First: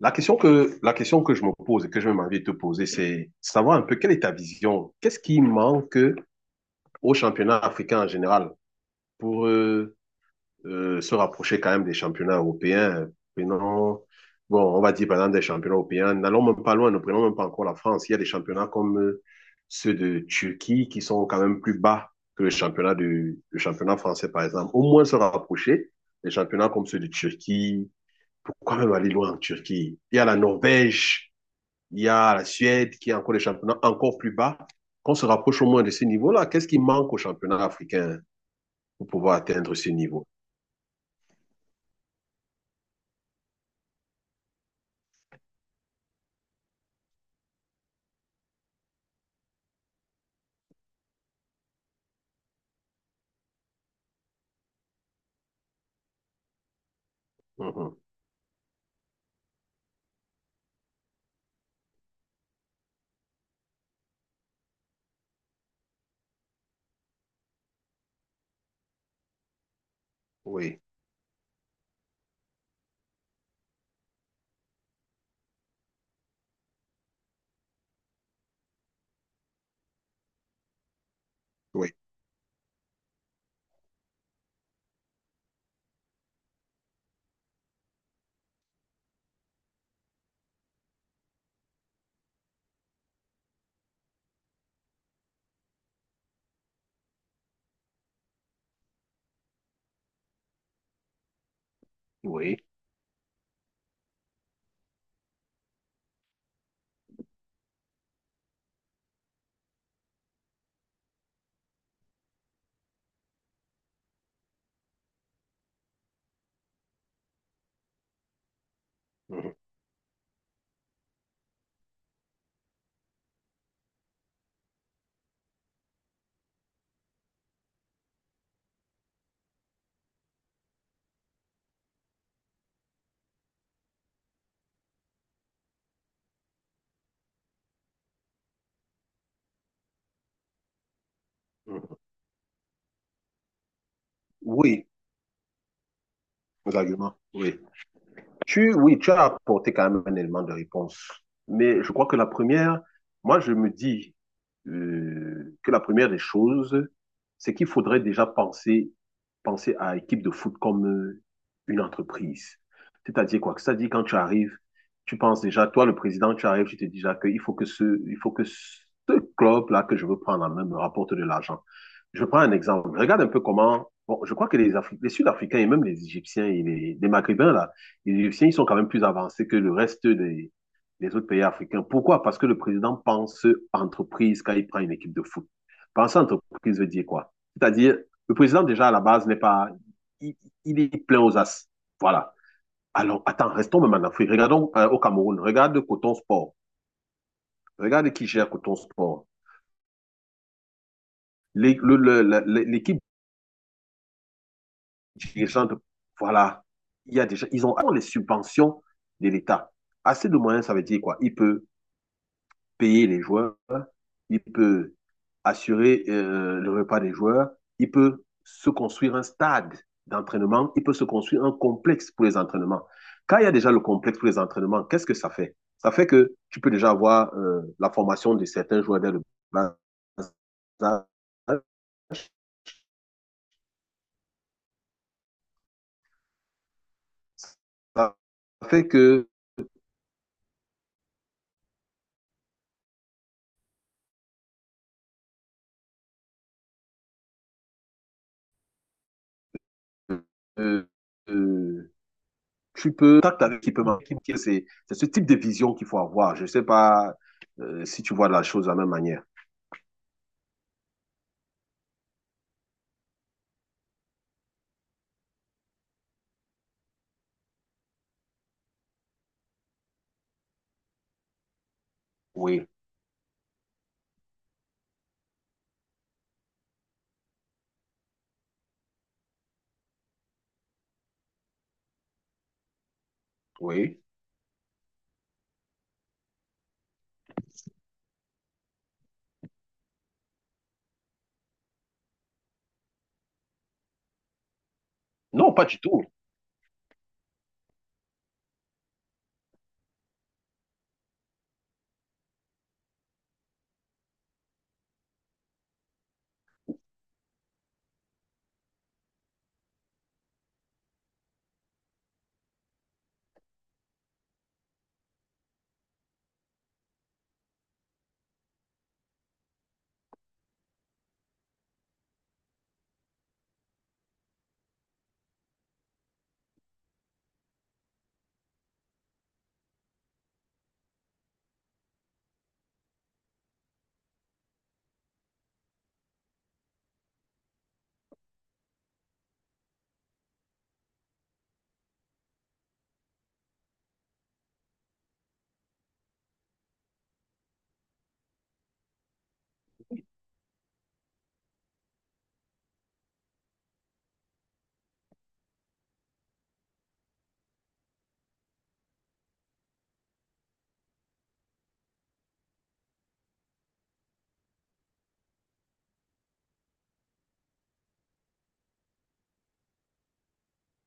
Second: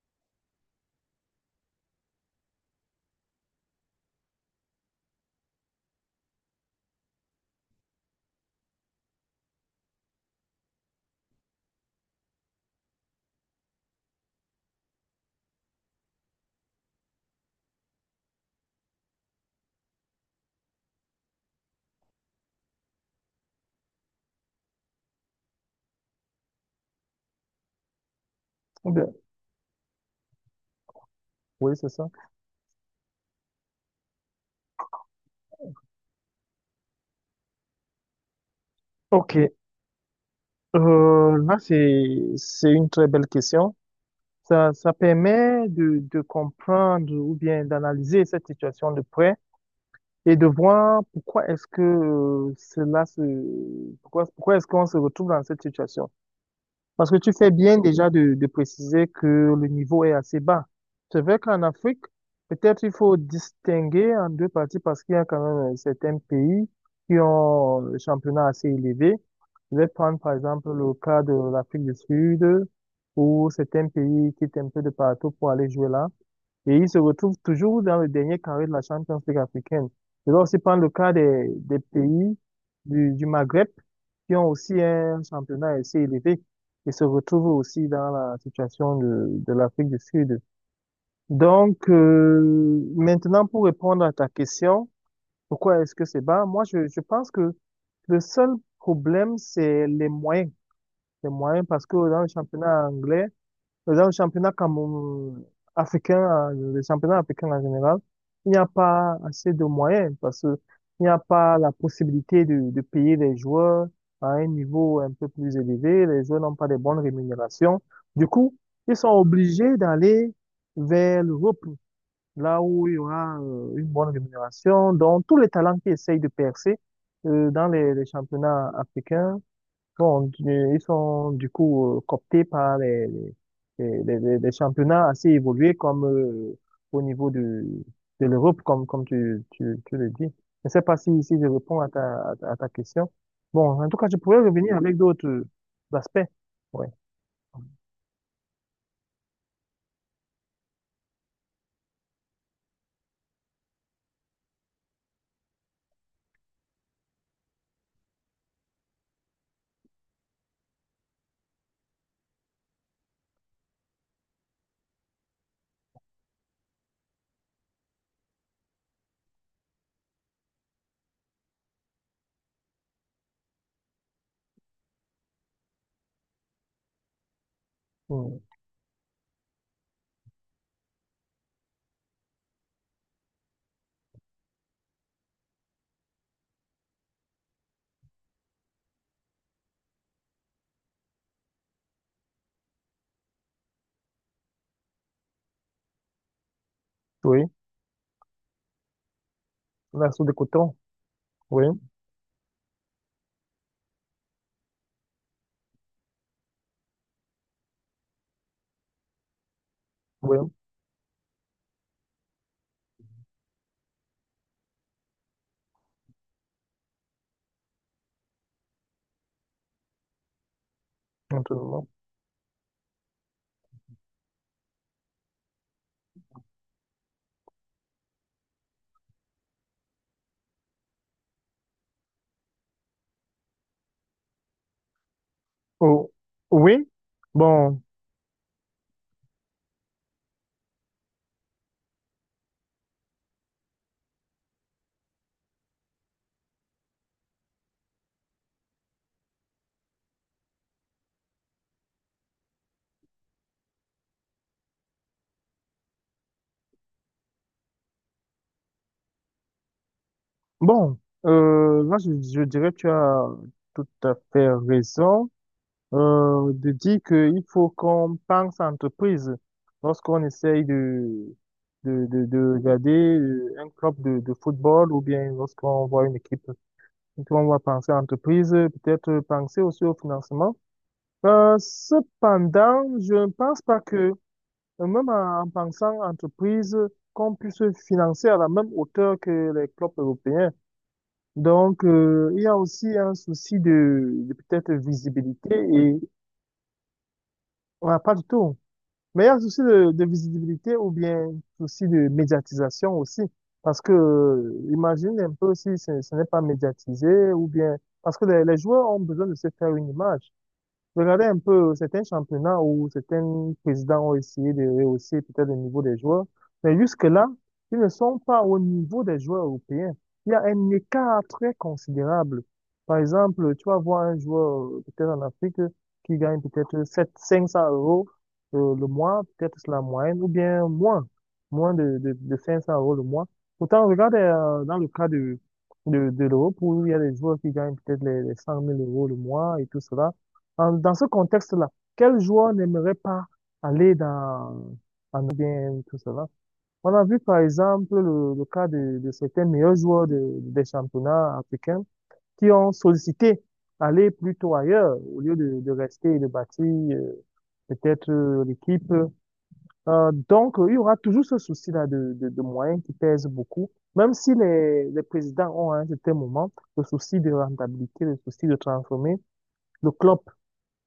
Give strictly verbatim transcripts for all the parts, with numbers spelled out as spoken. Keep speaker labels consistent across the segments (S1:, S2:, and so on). S1: La question que, la question que je me pose et que je m'envie de te poser, c'est savoir un peu quelle est ta vision. Qu'est-ce qui manque au championnat africain en général pour euh, euh, se rapprocher quand même des championnats européens? Prenons, bon, on va dire par exemple des championnats européens. N'allons même pas loin, ne prenons même pas encore la France. Il y a des championnats comme euh, ceux de Turquie qui sont quand même plus bas que le championnat, du, le championnat français, par exemple. Au moins se rapprocher des championnats comme ceux de Turquie. Pourquoi
S2: Ou
S1: même aller
S2: bien-
S1: loin en Turquie? Il y a la Norvège.
S2: Oui, c'est
S1: Il
S2: ça.
S1: y a la Suède qui a encore des championnats encore plus bas. Qu'on se rapproche au moins de ce niveau-là, qu'est-ce qui manque au championnat africain pour pouvoir
S2: OK.
S1: atteindre ce niveau?
S2: Euh, là, c'est, c'est une très belle question. Ça, ça permet de, de comprendre ou bien d'analyser cette situation de près et de voir pourquoi est-ce que euh, cela se, pourquoi, pourquoi est-ce qu'on se retrouve dans cette situation. Parce que tu fais bien
S1: Mhm.
S2: déjà de, de préciser que le niveau est assez bas. C'est vrai qu'en Afrique, peut-être il faut distinguer en deux parties parce qu'il y a quand même euh, certains pays qui ont le championnat assez élevé. Je vais prendre par exemple
S1: Oui,
S2: le cas de l'Afrique du Sud où certains pays quittent un peu de partout pour aller jouer là. Et ils se retrouvent toujours dans le dernier carré de la Champions League africaine. Je dois aussi prendre le cas des, des
S1: oui,
S2: pays du, du Maghreb qui ont aussi un championnat assez élevé et se retrouvent aussi dans la situation de, de l'Afrique du Sud. Donc, euh, maintenant, pour répondre à ta question, pourquoi est-ce que c'est bas? Moi, je, je pense que le seul problème, c'est les moyens. Les moyens, parce que dans le
S1: oui.
S2: championnat anglais, par exemple, le championnat Cameroun africain, euh, le championnat africain en général, il n'y a pas assez de moyens parce que il n'y a pas la possibilité de, de payer les joueurs à un niveau un peu plus élevé. Les joueurs n'ont pas de bonnes rémunérations. Du coup, ils sont
S1: Mhm.
S2: obligés d'aller vers l'Europe, là où il y aura euh, une bonne rémunération. Donc, tous les talents qui essayent de percer euh, dans les, les championnats africains. Bon, euh, ils sont du coup euh, cooptés par les, les, les, les- les- les championnats assez évolués comme euh, au niveau de, de l'Europe, comme, comme tu, tu, tu le dis. Je ne sais pas si, si je réponds à
S1: Mhm.
S2: ta, à ta à ta question. Bon, en tout cas, je pourrais revenir
S1: Oui,
S2: avec d'autres euh, aspects.
S1: vos
S2: Ouais.
S1: arguments, oui. Tu, oui, tu as apporté quand même un élément de réponse. Mais je crois que la première, moi, je me dis euh, que la première des choses, c'est qu'il faudrait déjà penser, penser à équipe de foot comme euh, une entreprise. C'est-à-dire quoi? C'est-à-dire quand tu arrives, tu penses déjà, toi, le président, tu arrives, tu te dis déjà qu'il faut que ce, il faut que ce club-là que je veux prendre en main me rapporte de l'argent. Je prends un exemple. Regarde un peu comment, bon, je crois que les, Afri- les Sud-Africains et même les Égyptiens et les, les Maghrébins, là, les
S2: Mm.
S1: Égyptiens, ils sont quand même plus avancés que le reste des, des autres pays africains. Pourquoi? Parce que le président pense entreprise quand il prend une équipe de foot. Penser entreprise veut dire quoi? C'est-à-dire, le président, déjà, à la base, n'est pas. Il, il, est plein aux as. Voilà. Alors, attends, restons même en Afrique. Regardons euh, au Cameroun. Regarde Coton Sport.
S2: Oui,
S1: Regarde qui gère Coton Sport.
S2: la soupe de coton. Oui,
S1: L'équipe dirigeante, voilà. Il y a déjà, ils ont, les subventions de l'État. Assez de
S2: oui,
S1: moyens, ça veut dire quoi? Il peut payer les joueurs, il peut assurer euh, le repas des joueurs, il peut se construire un stade d'entraînement, il peut se construire un
S2: absolument.
S1: complexe pour les entraînements. Quand il y a déjà le complexe pour les entraînements, qu'est-ce que ça fait? Ça fait que tu peux déjà avoir euh, la formation de certains joueurs dès le bas. Ça
S2: Oh, oui, bon.
S1: fait que euh, euh, tu peux tact avec l'équipe. C'est ce type de vision qu'il faut avoir. Je ne sais pas euh, si tu vois la chose de la même manière.
S2: Bon, euh, là, je, je dirais que tu as tout à fait raison euh, de dire qu'il faut qu'on pense entreprise lorsqu'on essaye de, de, de, de
S1: Oui,
S2: regarder euh, un club de, de football ou bien lorsqu'on voit une équipe. Donc, on va penser entreprise, peut-être penser aussi au financement. Euh, cependant, je ne pense pas que,
S1: oui.
S2: euh, même en, en pensant entreprise, qu'on puisse financer à la même hauteur que les clubs européens. Donc, euh, il y a aussi un souci de, de peut-être visibilité
S1: Non, pas du
S2: et
S1: tout.
S2: on n'a pas du tout. Mais il y a un souci de, de visibilité ou bien souci de médiatisation aussi. Parce que, euh, imagine un peu si ce, ce n'est pas médiatisé ou bien, parce que les, les joueurs ont besoin de se faire une image. Je regardais un peu certains championnats où certains présidents ont essayé de rehausser peut-être le niveau des joueurs, mais jusque-là, ils ne sont pas au niveau des joueurs européens. Il y a un écart très considérable. Par exemple, tu vas voir un joueur euh, peut-être en Afrique qui gagne peut-être sept cinq cents euros euh, le mois, peut-être c'est la moyenne, ou bien moins, moins de, de, de cinq cents euros le mois. Pourtant, regarde euh, dans le cas de, de, de l'Europe où il y a des joueurs qui gagnent peut-être les, les 100 000 euros le mois et tout cela. En- dans ce contexte-là, quel joueur n'aimerait pas aller dans, en bien tout cela? On a vu par exemple le, le cas de, de certains meilleurs joueurs de- des championnats africains qui ont sollicité aller plutôt ailleurs au lieu de, de rester et de bâtir euh, peut-être euh, l'équipe. Euh, donc, euh, il y aura toujours ce souci-là de, de, de moyens qui pèse beaucoup, même si les, les présidents ont à un certain moment le souci de rentabilité, le souci de transformer le club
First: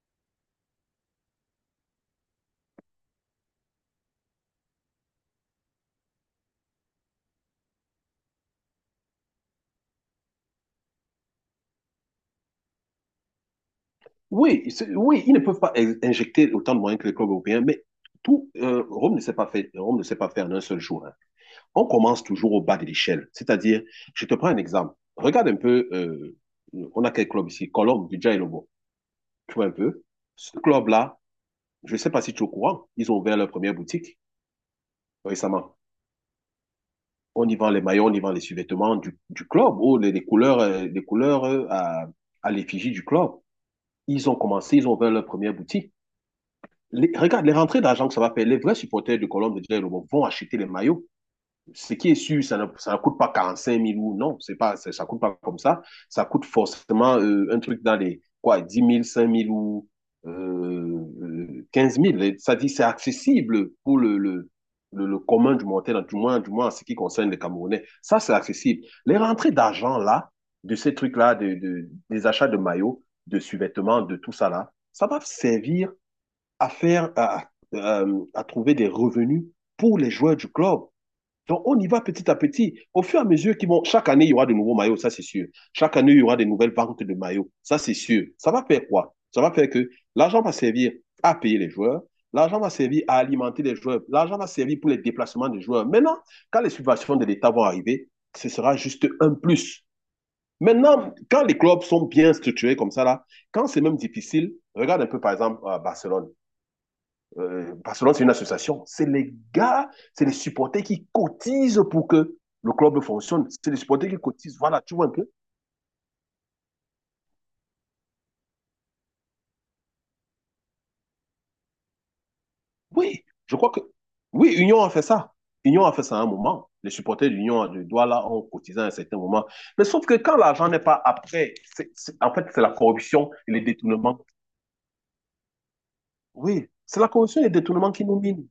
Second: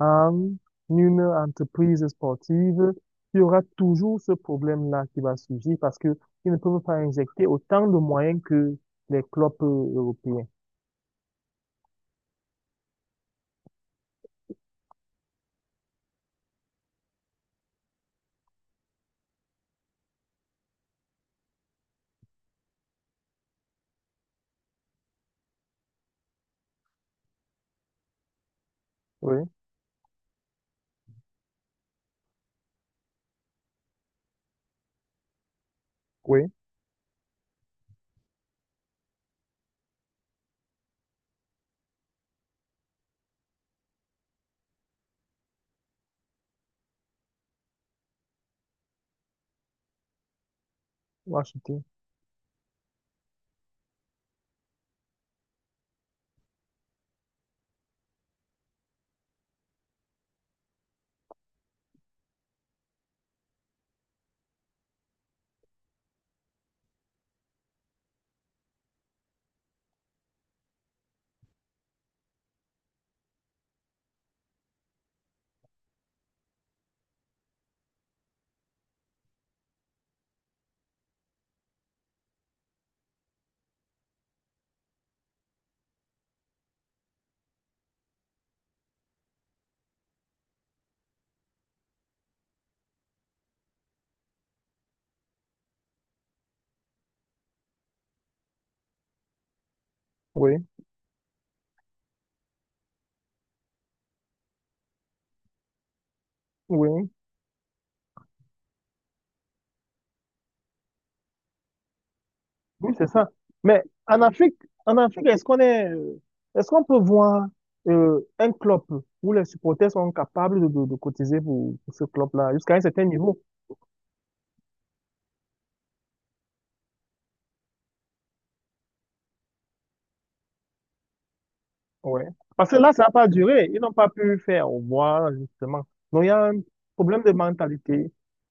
S2: en une entreprise sportive, il y aura toujours ce problème-là qui va surgir parce que ils ne peuvent pas injecter autant de moyens que les clubs euh, européens.
S1: Oui, c'est- oui, ils ne peuvent pas in- injecter autant de moyens que les clubs européens, mais tout, euh, Rome ne sait pas faire, Rome ne sait pas faire en un seul jour, hein. On commence toujours au bas de l'échelle. C'est-à-dire, je te prends un exemple. Regarde un peu, euh, on a quel club ici? Colombe, du Lobo.
S2: Oui,
S1: Tu vois un peu? Ce club-là, je ne sais pas si tu es au courant, ils ont ouvert leur première boutique récemment.
S2: oui,
S1: On y vend les maillots, on y vend les sous-vêtements du, du club, ou les, les couleurs, euh, les couleurs euh, à, à l'effigie du club. Ils ont commencé, ils ont ouvert leur première boutique. les- regarde, les rentrées d'argent que ça va faire, les vrais supporters de Colombe de Diallo vont acheter les maillots.
S2: acheter.
S1: Ce qui est sûr, ça ne, ça ne coûte pas quarante-cinq mille ou non, c'est pas, ça ne coûte pas comme ça. Ça coûte forcément euh, un truc dans les quoi, dix mille, cinq mille ou euh, euh, quinze. Et ça dit, c'est accessible pour le, le, le, le commun du montagne, du moins, du moins en ce qui concerne les Camerounais. Ça, c'est accessible. Les rentrées d'argent là, de ces trucs-là, de, de- des achats de maillots, de sous-vêtements, de tout ça là, ça va servir à faire, à, euh, à trouver des revenus pour les joueurs du club. Donc, on y va petit à petit. Au fur et à mesure qu'ils vont, chaque année, il y aura de nouveaux maillots, ça c'est sûr. Chaque année, il y aura de nouvelles ventes de maillots, ça c'est sûr. Ça va faire quoi? Ça va faire que l'argent va servir à payer les joueurs, l'argent va servir à alimenter les joueurs, l'argent va servir pour les déplacements des joueurs. Maintenant, quand les subventions de l'État vont arriver, ce sera juste un plus.
S2: Oui,
S1: Maintenant, quand les clubs sont bien structurés comme ça, là, quand c'est même difficile, regarde un peu par exemple à Barcelone.
S2: oui.
S1: Euh, Barcelone, c'est une association. C'est les gars, c'est les supporters qui cotisent pour que le
S2: Oui,
S1: club
S2: c'est ça.
S1: fonctionne. C'est les
S2: Mais
S1: supporters qui
S2: en Afrique,
S1: cotisent. Voilà, tu
S2: en
S1: vois un
S2: Afrique,
S1: peu.
S2: est-ce qu'on est, euh, est-ce qu'on peut voir euh, un club où les supporters sont capables de, de, de cotiser pour, pour ce club-là jusqu'à un certain
S1: Oui,
S2: niveau?
S1: je crois que. Oui, Union a fait ça. Union a fait ça à un moment. Les supporters d'Union de Douala ont cotisé à un certain moment. Mais sauf que quand l'argent n'est pas après, c est,
S2: Ouais.
S1: en fait, c'est
S2: Parce
S1: la
S2: que là, ça n'a pas
S1: corruption et les
S2: duré. Ils n'ont pas
S1: détournements.
S2: pu faire au revoir, justement. Donc, il y a un
S1: Oui, c'est la
S2: problème de
S1: corruption et les détournements qui
S2: mentalité
S1: nous minent.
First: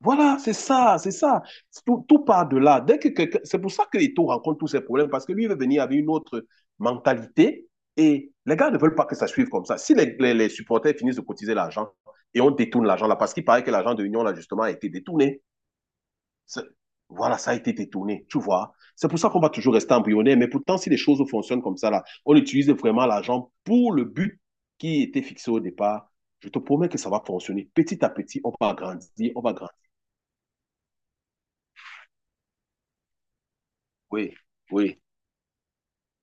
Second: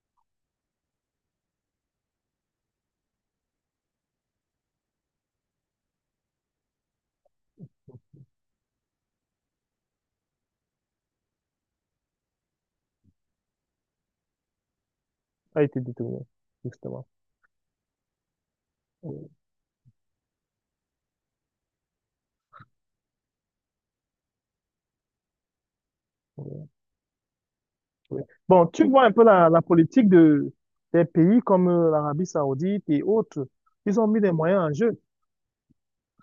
S1: Voilà, c'est ça, c'est ça. Tout, tout part de là. Dès que quelqu'un- c'est pour ça que Eto'o rencontre tous ces problèmes, parce que lui il veut venir avec une autre mentalité et les gars ne veulent pas que ça suive comme ça. Si les, les- les supporters finissent de cotiser l'argent et on détourne l'argent là, parce qu'il paraît que l'argent de l'Union là justement a été détourné.
S2: qui a été détourné, justement.
S1: Voilà, ça a été détourné, tu vois. C'est pour
S2: Oui,
S1: ça qu'on va toujours rester embryonnaire, mais pourtant si les choses fonctionnent comme ça là, on utilise vraiment l'argent pour le but qui était fixé au départ. Je te
S2: oui,
S1: promets que ça va fonctionner. Petit à
S2: oui.
S1: petit, on
S2: Bon,
S1: va
S2: tu vois un peu
S1: grandir, on
S2: la,
S1: va
S2: la
S1: grandir.
S2: politique de, des pays comme euh, l'Arabie Saoudite et autres. Ils ont mis des
S1: Oui,
S2: moyens en jeu.
S1: oui,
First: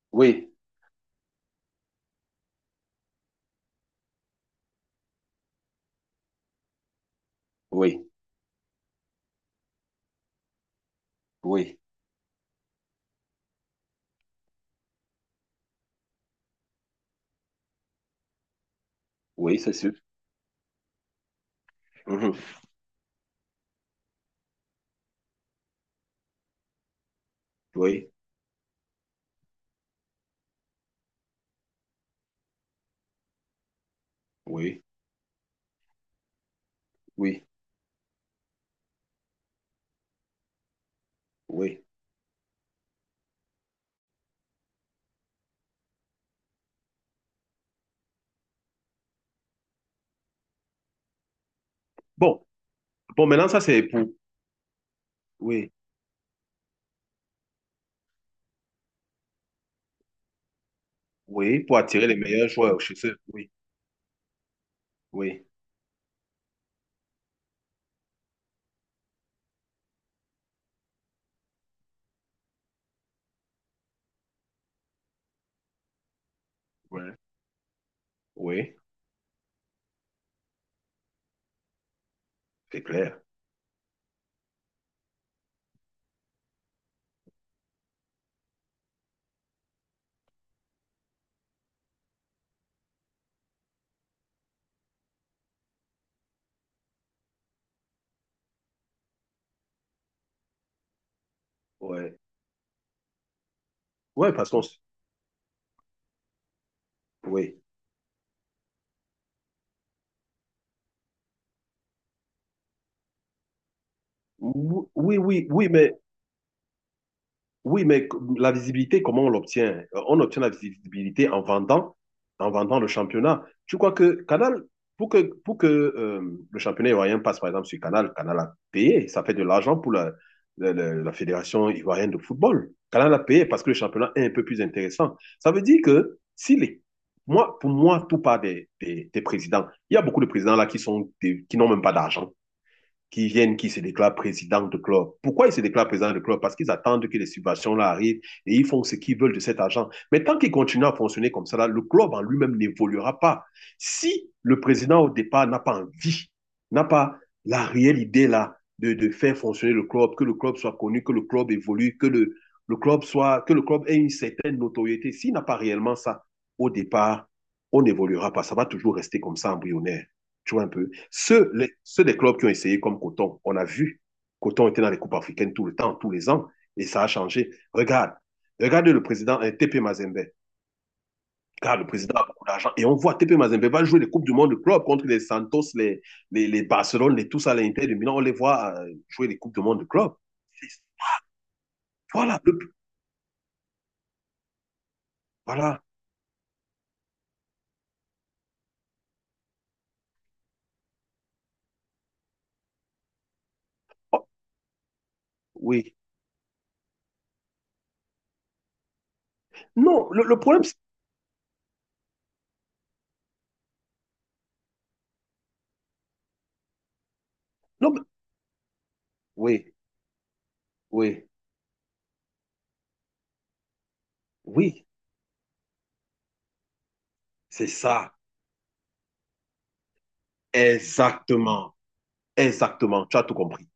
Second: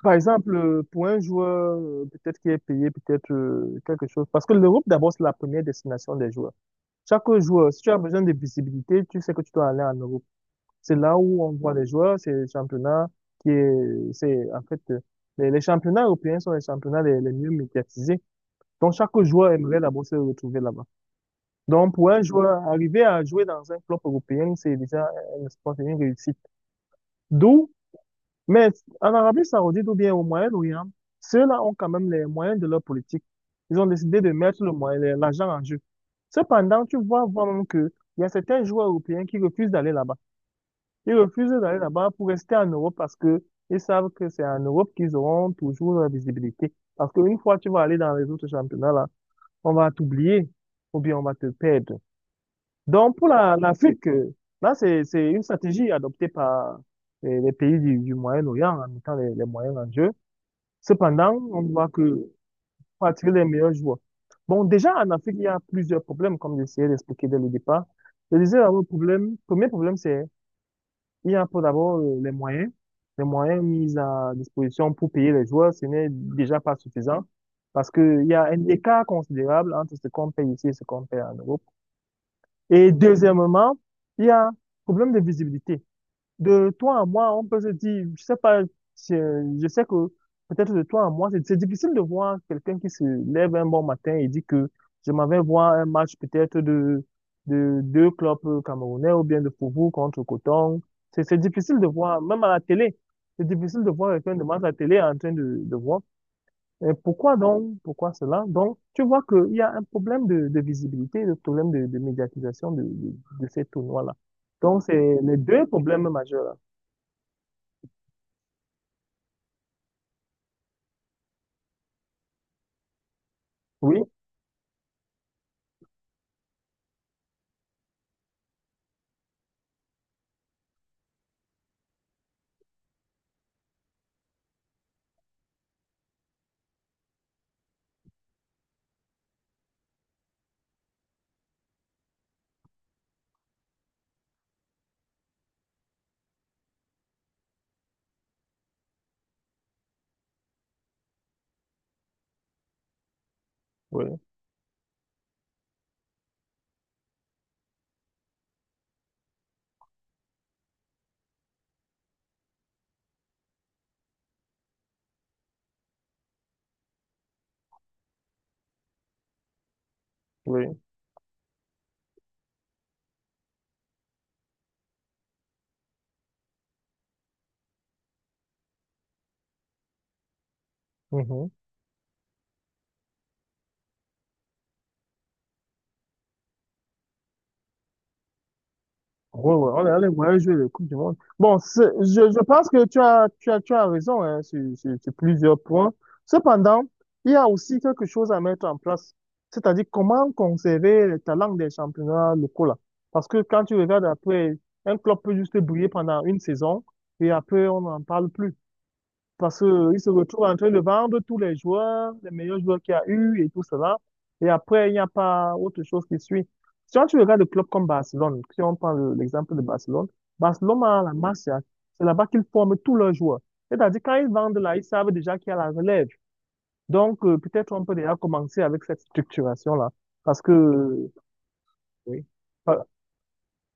S2: Par
S1: oui,
S2: exemple, euh, pour un joueur, euh, peut-être qui est payé, peut-être euh, quelque chose. Parce que l'Europe, d'abord, c'est la première destination des joueurs. Chaque joueur, si tu as
S1: oui,
S2: besoin de visibilité, tu sais que tu dois aller en Europe. C'est là où on voit
S1: oui,
S2: les joueurs, c'est le championnat qui est, c'est, en fait, euh, les, les championnats européens sont les championnats les, les mieux médiatisés. Donc, chaque joueur
S1: oui, c'est
S2: aimerait
S1: sûr.
S2: d'abord se retrouver là-bas. Donc, pour un
S1: Mhm.
S2: joueur, arriver à jouer dans un club européen, c'est déjà un espoir, c'est une réussite. D'où
S1: Oui,
S2: Mais en Arabie Saoudite ou bien au Moyen-Orient, ceux-là ont quand même les moyens de leur politique. Ils ont décidé de mettre le
S1: oui,
S2: moyen, l'argent en jeu. Cependant, tu vois
S1: oui,
S2: vraiment qu'il y a certains joueurs européens qui refusent d'aller là-bas. Ils refusent d'aller
S1: oui.
S2: là-bas pour rester en Europe parce que ils savent que c'est en Europe qu'ils auront toujours la visibilité. Parce qu'une fois que tu vas aller dans les autres championnats, là, on va t'oublier ou bien on va te perdre.
S1: Bon,
S2: Donc,
S1: bon,
S2: pour
S1: maintenant,
S2: la-
S1: ça, c'est
S2: l'Afrique,
S1: pour,
S2: euh, là, c'est, c'est une
S1: oui,
S2: stratégie adoptée par euh, les pays du, du Moyen-Orient en mettant les, les moyens en jeu. Cependant,
S1: oui,
S2: on
S1: pour
S2: voit
S1: attirer les
S2: que
S1: meilleurs joueurs chez
S2: pour
S1: eux.
S2: attirer les
S1: Oui,
S2: meilleurs joueurs. Bon, déjà, en Afrique, il
S1: oui,
S2: y a plusieurs problèmes, comme j'essayais d'expliquer dès le départ. Je disais, d'abord le problème, premier problème, c'est il y a pour d'abord euh, les moyens. Les moyens mis à disposition pour payer les joueurs, ce n'est déjà pas
S1: oui,
S2: suffisant parce qu'il y a un
S1: oui,
S2: écart considérable entre ce qu'on paye ici et ce qu'on paye en Europe.
S1: c'est
S2: Et
S1: clair.
S2: deuxièmement, il y a un problème de visibilité. De toi à moi, on peut se dire, je sais pas, je, je sais que peut-être de toi à moi, c'est c'est difficile de voir quelqu'un qui se lève un bon matin et dit que je m'en vais voir un match peut-être de, de deux clubs camerounais ou bien de Fofo contre Coton. C'est c'est difficile de
S1: Oui,
S2: voir, même à la télé, c'est difficile de voir
S1: oui,
S2: quelqu'un de
S1: parce
S2: match
S1: qu'on,
S2: à la
S1: s-
S2: télé en train de, de voir. Et pourquoi
S1: oui,
S2: donc? Pourquoi cela? Donc, tu vois qu'il y a un problème de, de visibilité, un problème de, de médiatisation de, de, de ces tournois-là. Donc,
S1: Ou- oui,
S2: c'est les
S1: oui,
S2: deux
S1: oui, mais.
S2: problèmes majeurs. Là.
S1: Oui, mais la visibilité, comment on l'obtient? Euh, On obtient la visibilité en vendant, en vendant le championnat. Tu crois
S2: Oui,
S1: que Canal, pour que, pour que euh, le championnat ivoirien passe par exemple sur Canal, Canal a payé, ça fait de l'argent pour la, la, la- la Fédération ivoirienne de football. Canal a payé parce que le championnat est un peu plus intéressant. Ça veut dire que si les, moi, pour moi, tout part des, des, des présidents. Il y a beaucoup de présidents là qui sont des- qui n'ont même pas d'argent qui viennent, qui se déclarent président de club. Pourquoi ils se déclarent président de club? Parce qu'ils attendent que les subventions-là arrivent et ils font ce qu'ils veulent de cet argent. Mais tant qu'ils continuent à fonctionner comme ça, là, le club en lui-même n'évoluera pas.
S2: oui,
S1: Si le président au départ n'a pas envie, n'a pas la réelle idée là de, de, faire fonctionner le club, que le club soit connu, que le club évolue, que le, le club soit, que le club ait une certaine notoriété, s'il n'a pas réellement ça au départ, on n'évoluera pas. Ça va toujours rester comme ça embryonnaire. Tu vois un
S2: oui.
S1: peu. Ceux, les- ceux des clubs qui ont essayé comme Coton, on a vu, Coton était dans les coupes africaines tout le temps, tous les ans, et ça a changé. Regarde, regarde le président euh, T P Mazembe.
S2: Mhm.
S1: Regarde, le président a beaucoup d'argent. Et on voit T P Mazembe va jouer les Coupes du Monde de club contre les Santos, les, les, les Barcelone, les tous à l'Inter de Milan. On les voit euh, jouer les
S2: Ouais,
S1: Coupes du
S2: ouais,
S1: Monde de
S2: on est allé
S1: club.
S2: voir jouer le Coupe du Monde. Bon, c'est- je, je
S1: Voilà, le-
S2: pense que tu as, tu as, tu as raison hein, sur, sur- sur plusieurs
S1: voilà.
S2: points. Cependant, il y a aussi quelque chose à mettre en place, c'est-à-dire comment conserver le talent des championnats locaux là. Parce que quand tu regardes
S1: Oh,
S2: après, un club peut juste briller
S1: oui.
S2: pendant une saison et après on n'en parle plus. Parce qu'il
S1: Non,
S2: se
S1: le, le
S2: retrouve en
S1: problème,
S2: train
S1: c'est-
S2: de vendre tous les joueurs, les meilleurs joueurs qu'il y a eu et tout cela. Et après, il n'y a pas autre chose qui suit. Si on- Tu regardes le club comme
S1: non, mais-
S2: Barcelone, si on prend le- l'exemple de
S1: oui,
S2: Barcelone, Barcelone a la
S1: oui,
S2: Masia. C'est là-bas qu'ils forment tous leurs joueurs. C'est-à-dire, quand ils vendent là, ils
S1: oui,
S2: savent déjà qu'il y a la relève. Donc, euh,
S1: c'est
S2: peut-être on peut
S1: ça.
S2: déjà commencer avec cette structuration-là. Parce que, euh,
S1: Exactement,
S2: oui, pas-
S1: exactement. Tu as tout compris.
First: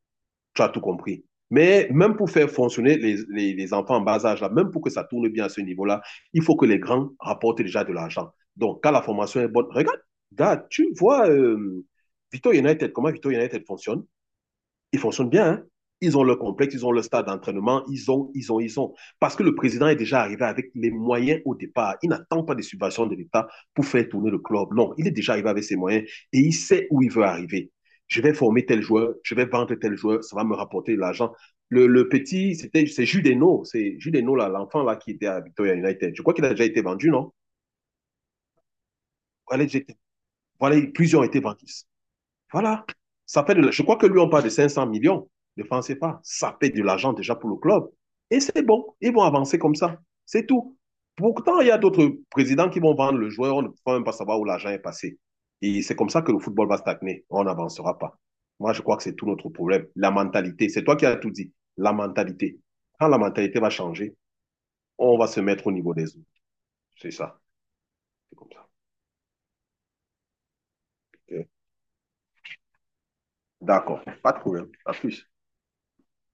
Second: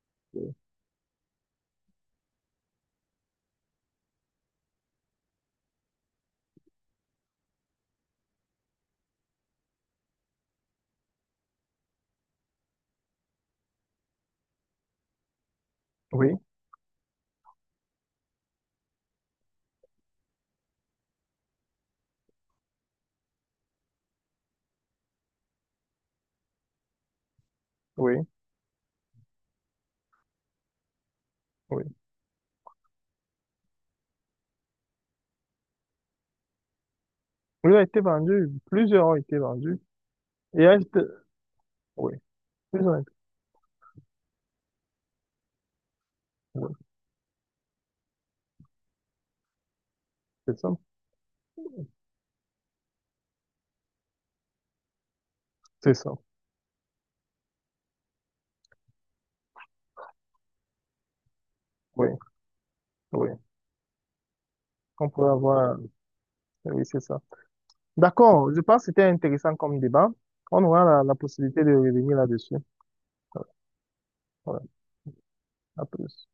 S1: Tu as tout compris. Mais même pour faire fonctionner les, les- les enfants en bas âge, là, même pour que ça tourne bien à ce niveau-là, il faut que les grands rapportent déjà de l'argent. Donc, quand la formation est bonne, regarde, regarde, tu vois euh, Vito United, comment Vito United fonctionne. Ils fonctionnent bien, hein? Ils ont
S2: oui,
S1: leur complexe, ils ont leur stade d'entraînement, ils ont, ils ont, ils ont. Parce que le président est déjà arrivé avec les moyens au départ. Il n'attend pas des subventions de l'État pour faire tourner le club. Non, il est déjà arrivé avec ses moyens et il sait où il veut arriver. Je
S2: oui,
S1: vais former tel joueur, je vais vendre tel joueur, ça va me rapporter de l'argent. Le,
S2: oui.
S1: le, petit, c'était, c'est Judeno, c'est Judeno, l'enfant là, là, qui était à Victoria United. Je crois qu'il a déjà été vendu, non?
S2: Oui, a été vendu. Plusieurs ont été vendus. Et
S1: Voilà,
S2: elle,
S1: plusieurs ont été vendus.
S2: oui,
S1: Voilà.
S2: plusieurs ont été-
S1: Ça fait de la- Je crois que lui, on parle de cinq cents millions de francs C F A. Ça fait
S2: oui,
S1: de l'argent déjà pour le club. Et c'est bon. Ils vont avancer comme ça. C'est
S2: c'est ça.
S1: tout. Pourtant, il y a d'autres présidents qui vont vendre le joueur. On ne peut même pas savoir où l'argent est passé. Et
S2: C'est
S1: c'est comme
S2: ça.
S1: ça que le football va stagner. On n'avancera pas. Moi, je crois que c'est tout notre problème. La mentalité. C'est toi qui as tout dit. La
S2: Oui,
S1: mentalité. Quand la
S2: oui,
S1: mentalité va changer,
S2: qu'on
S1: on va
S2: pourrait
S1: se mettre au
S2: avoir.
S1: niveau des autres.
S2: Oui, c'est
S1: C'est
S2: ça.
S1: ça. C'est
S2: D'accord,
S1: comme
S2: je
S1: ça.
S2: pense que c'était intéressant comme débat. On aura la, la
S1: Ok.
S2: possibilité de revenir là-dessus.
S1: D'accord. Pas de
S2: Voilà,
S1: problème. À plus.
S2: à plus.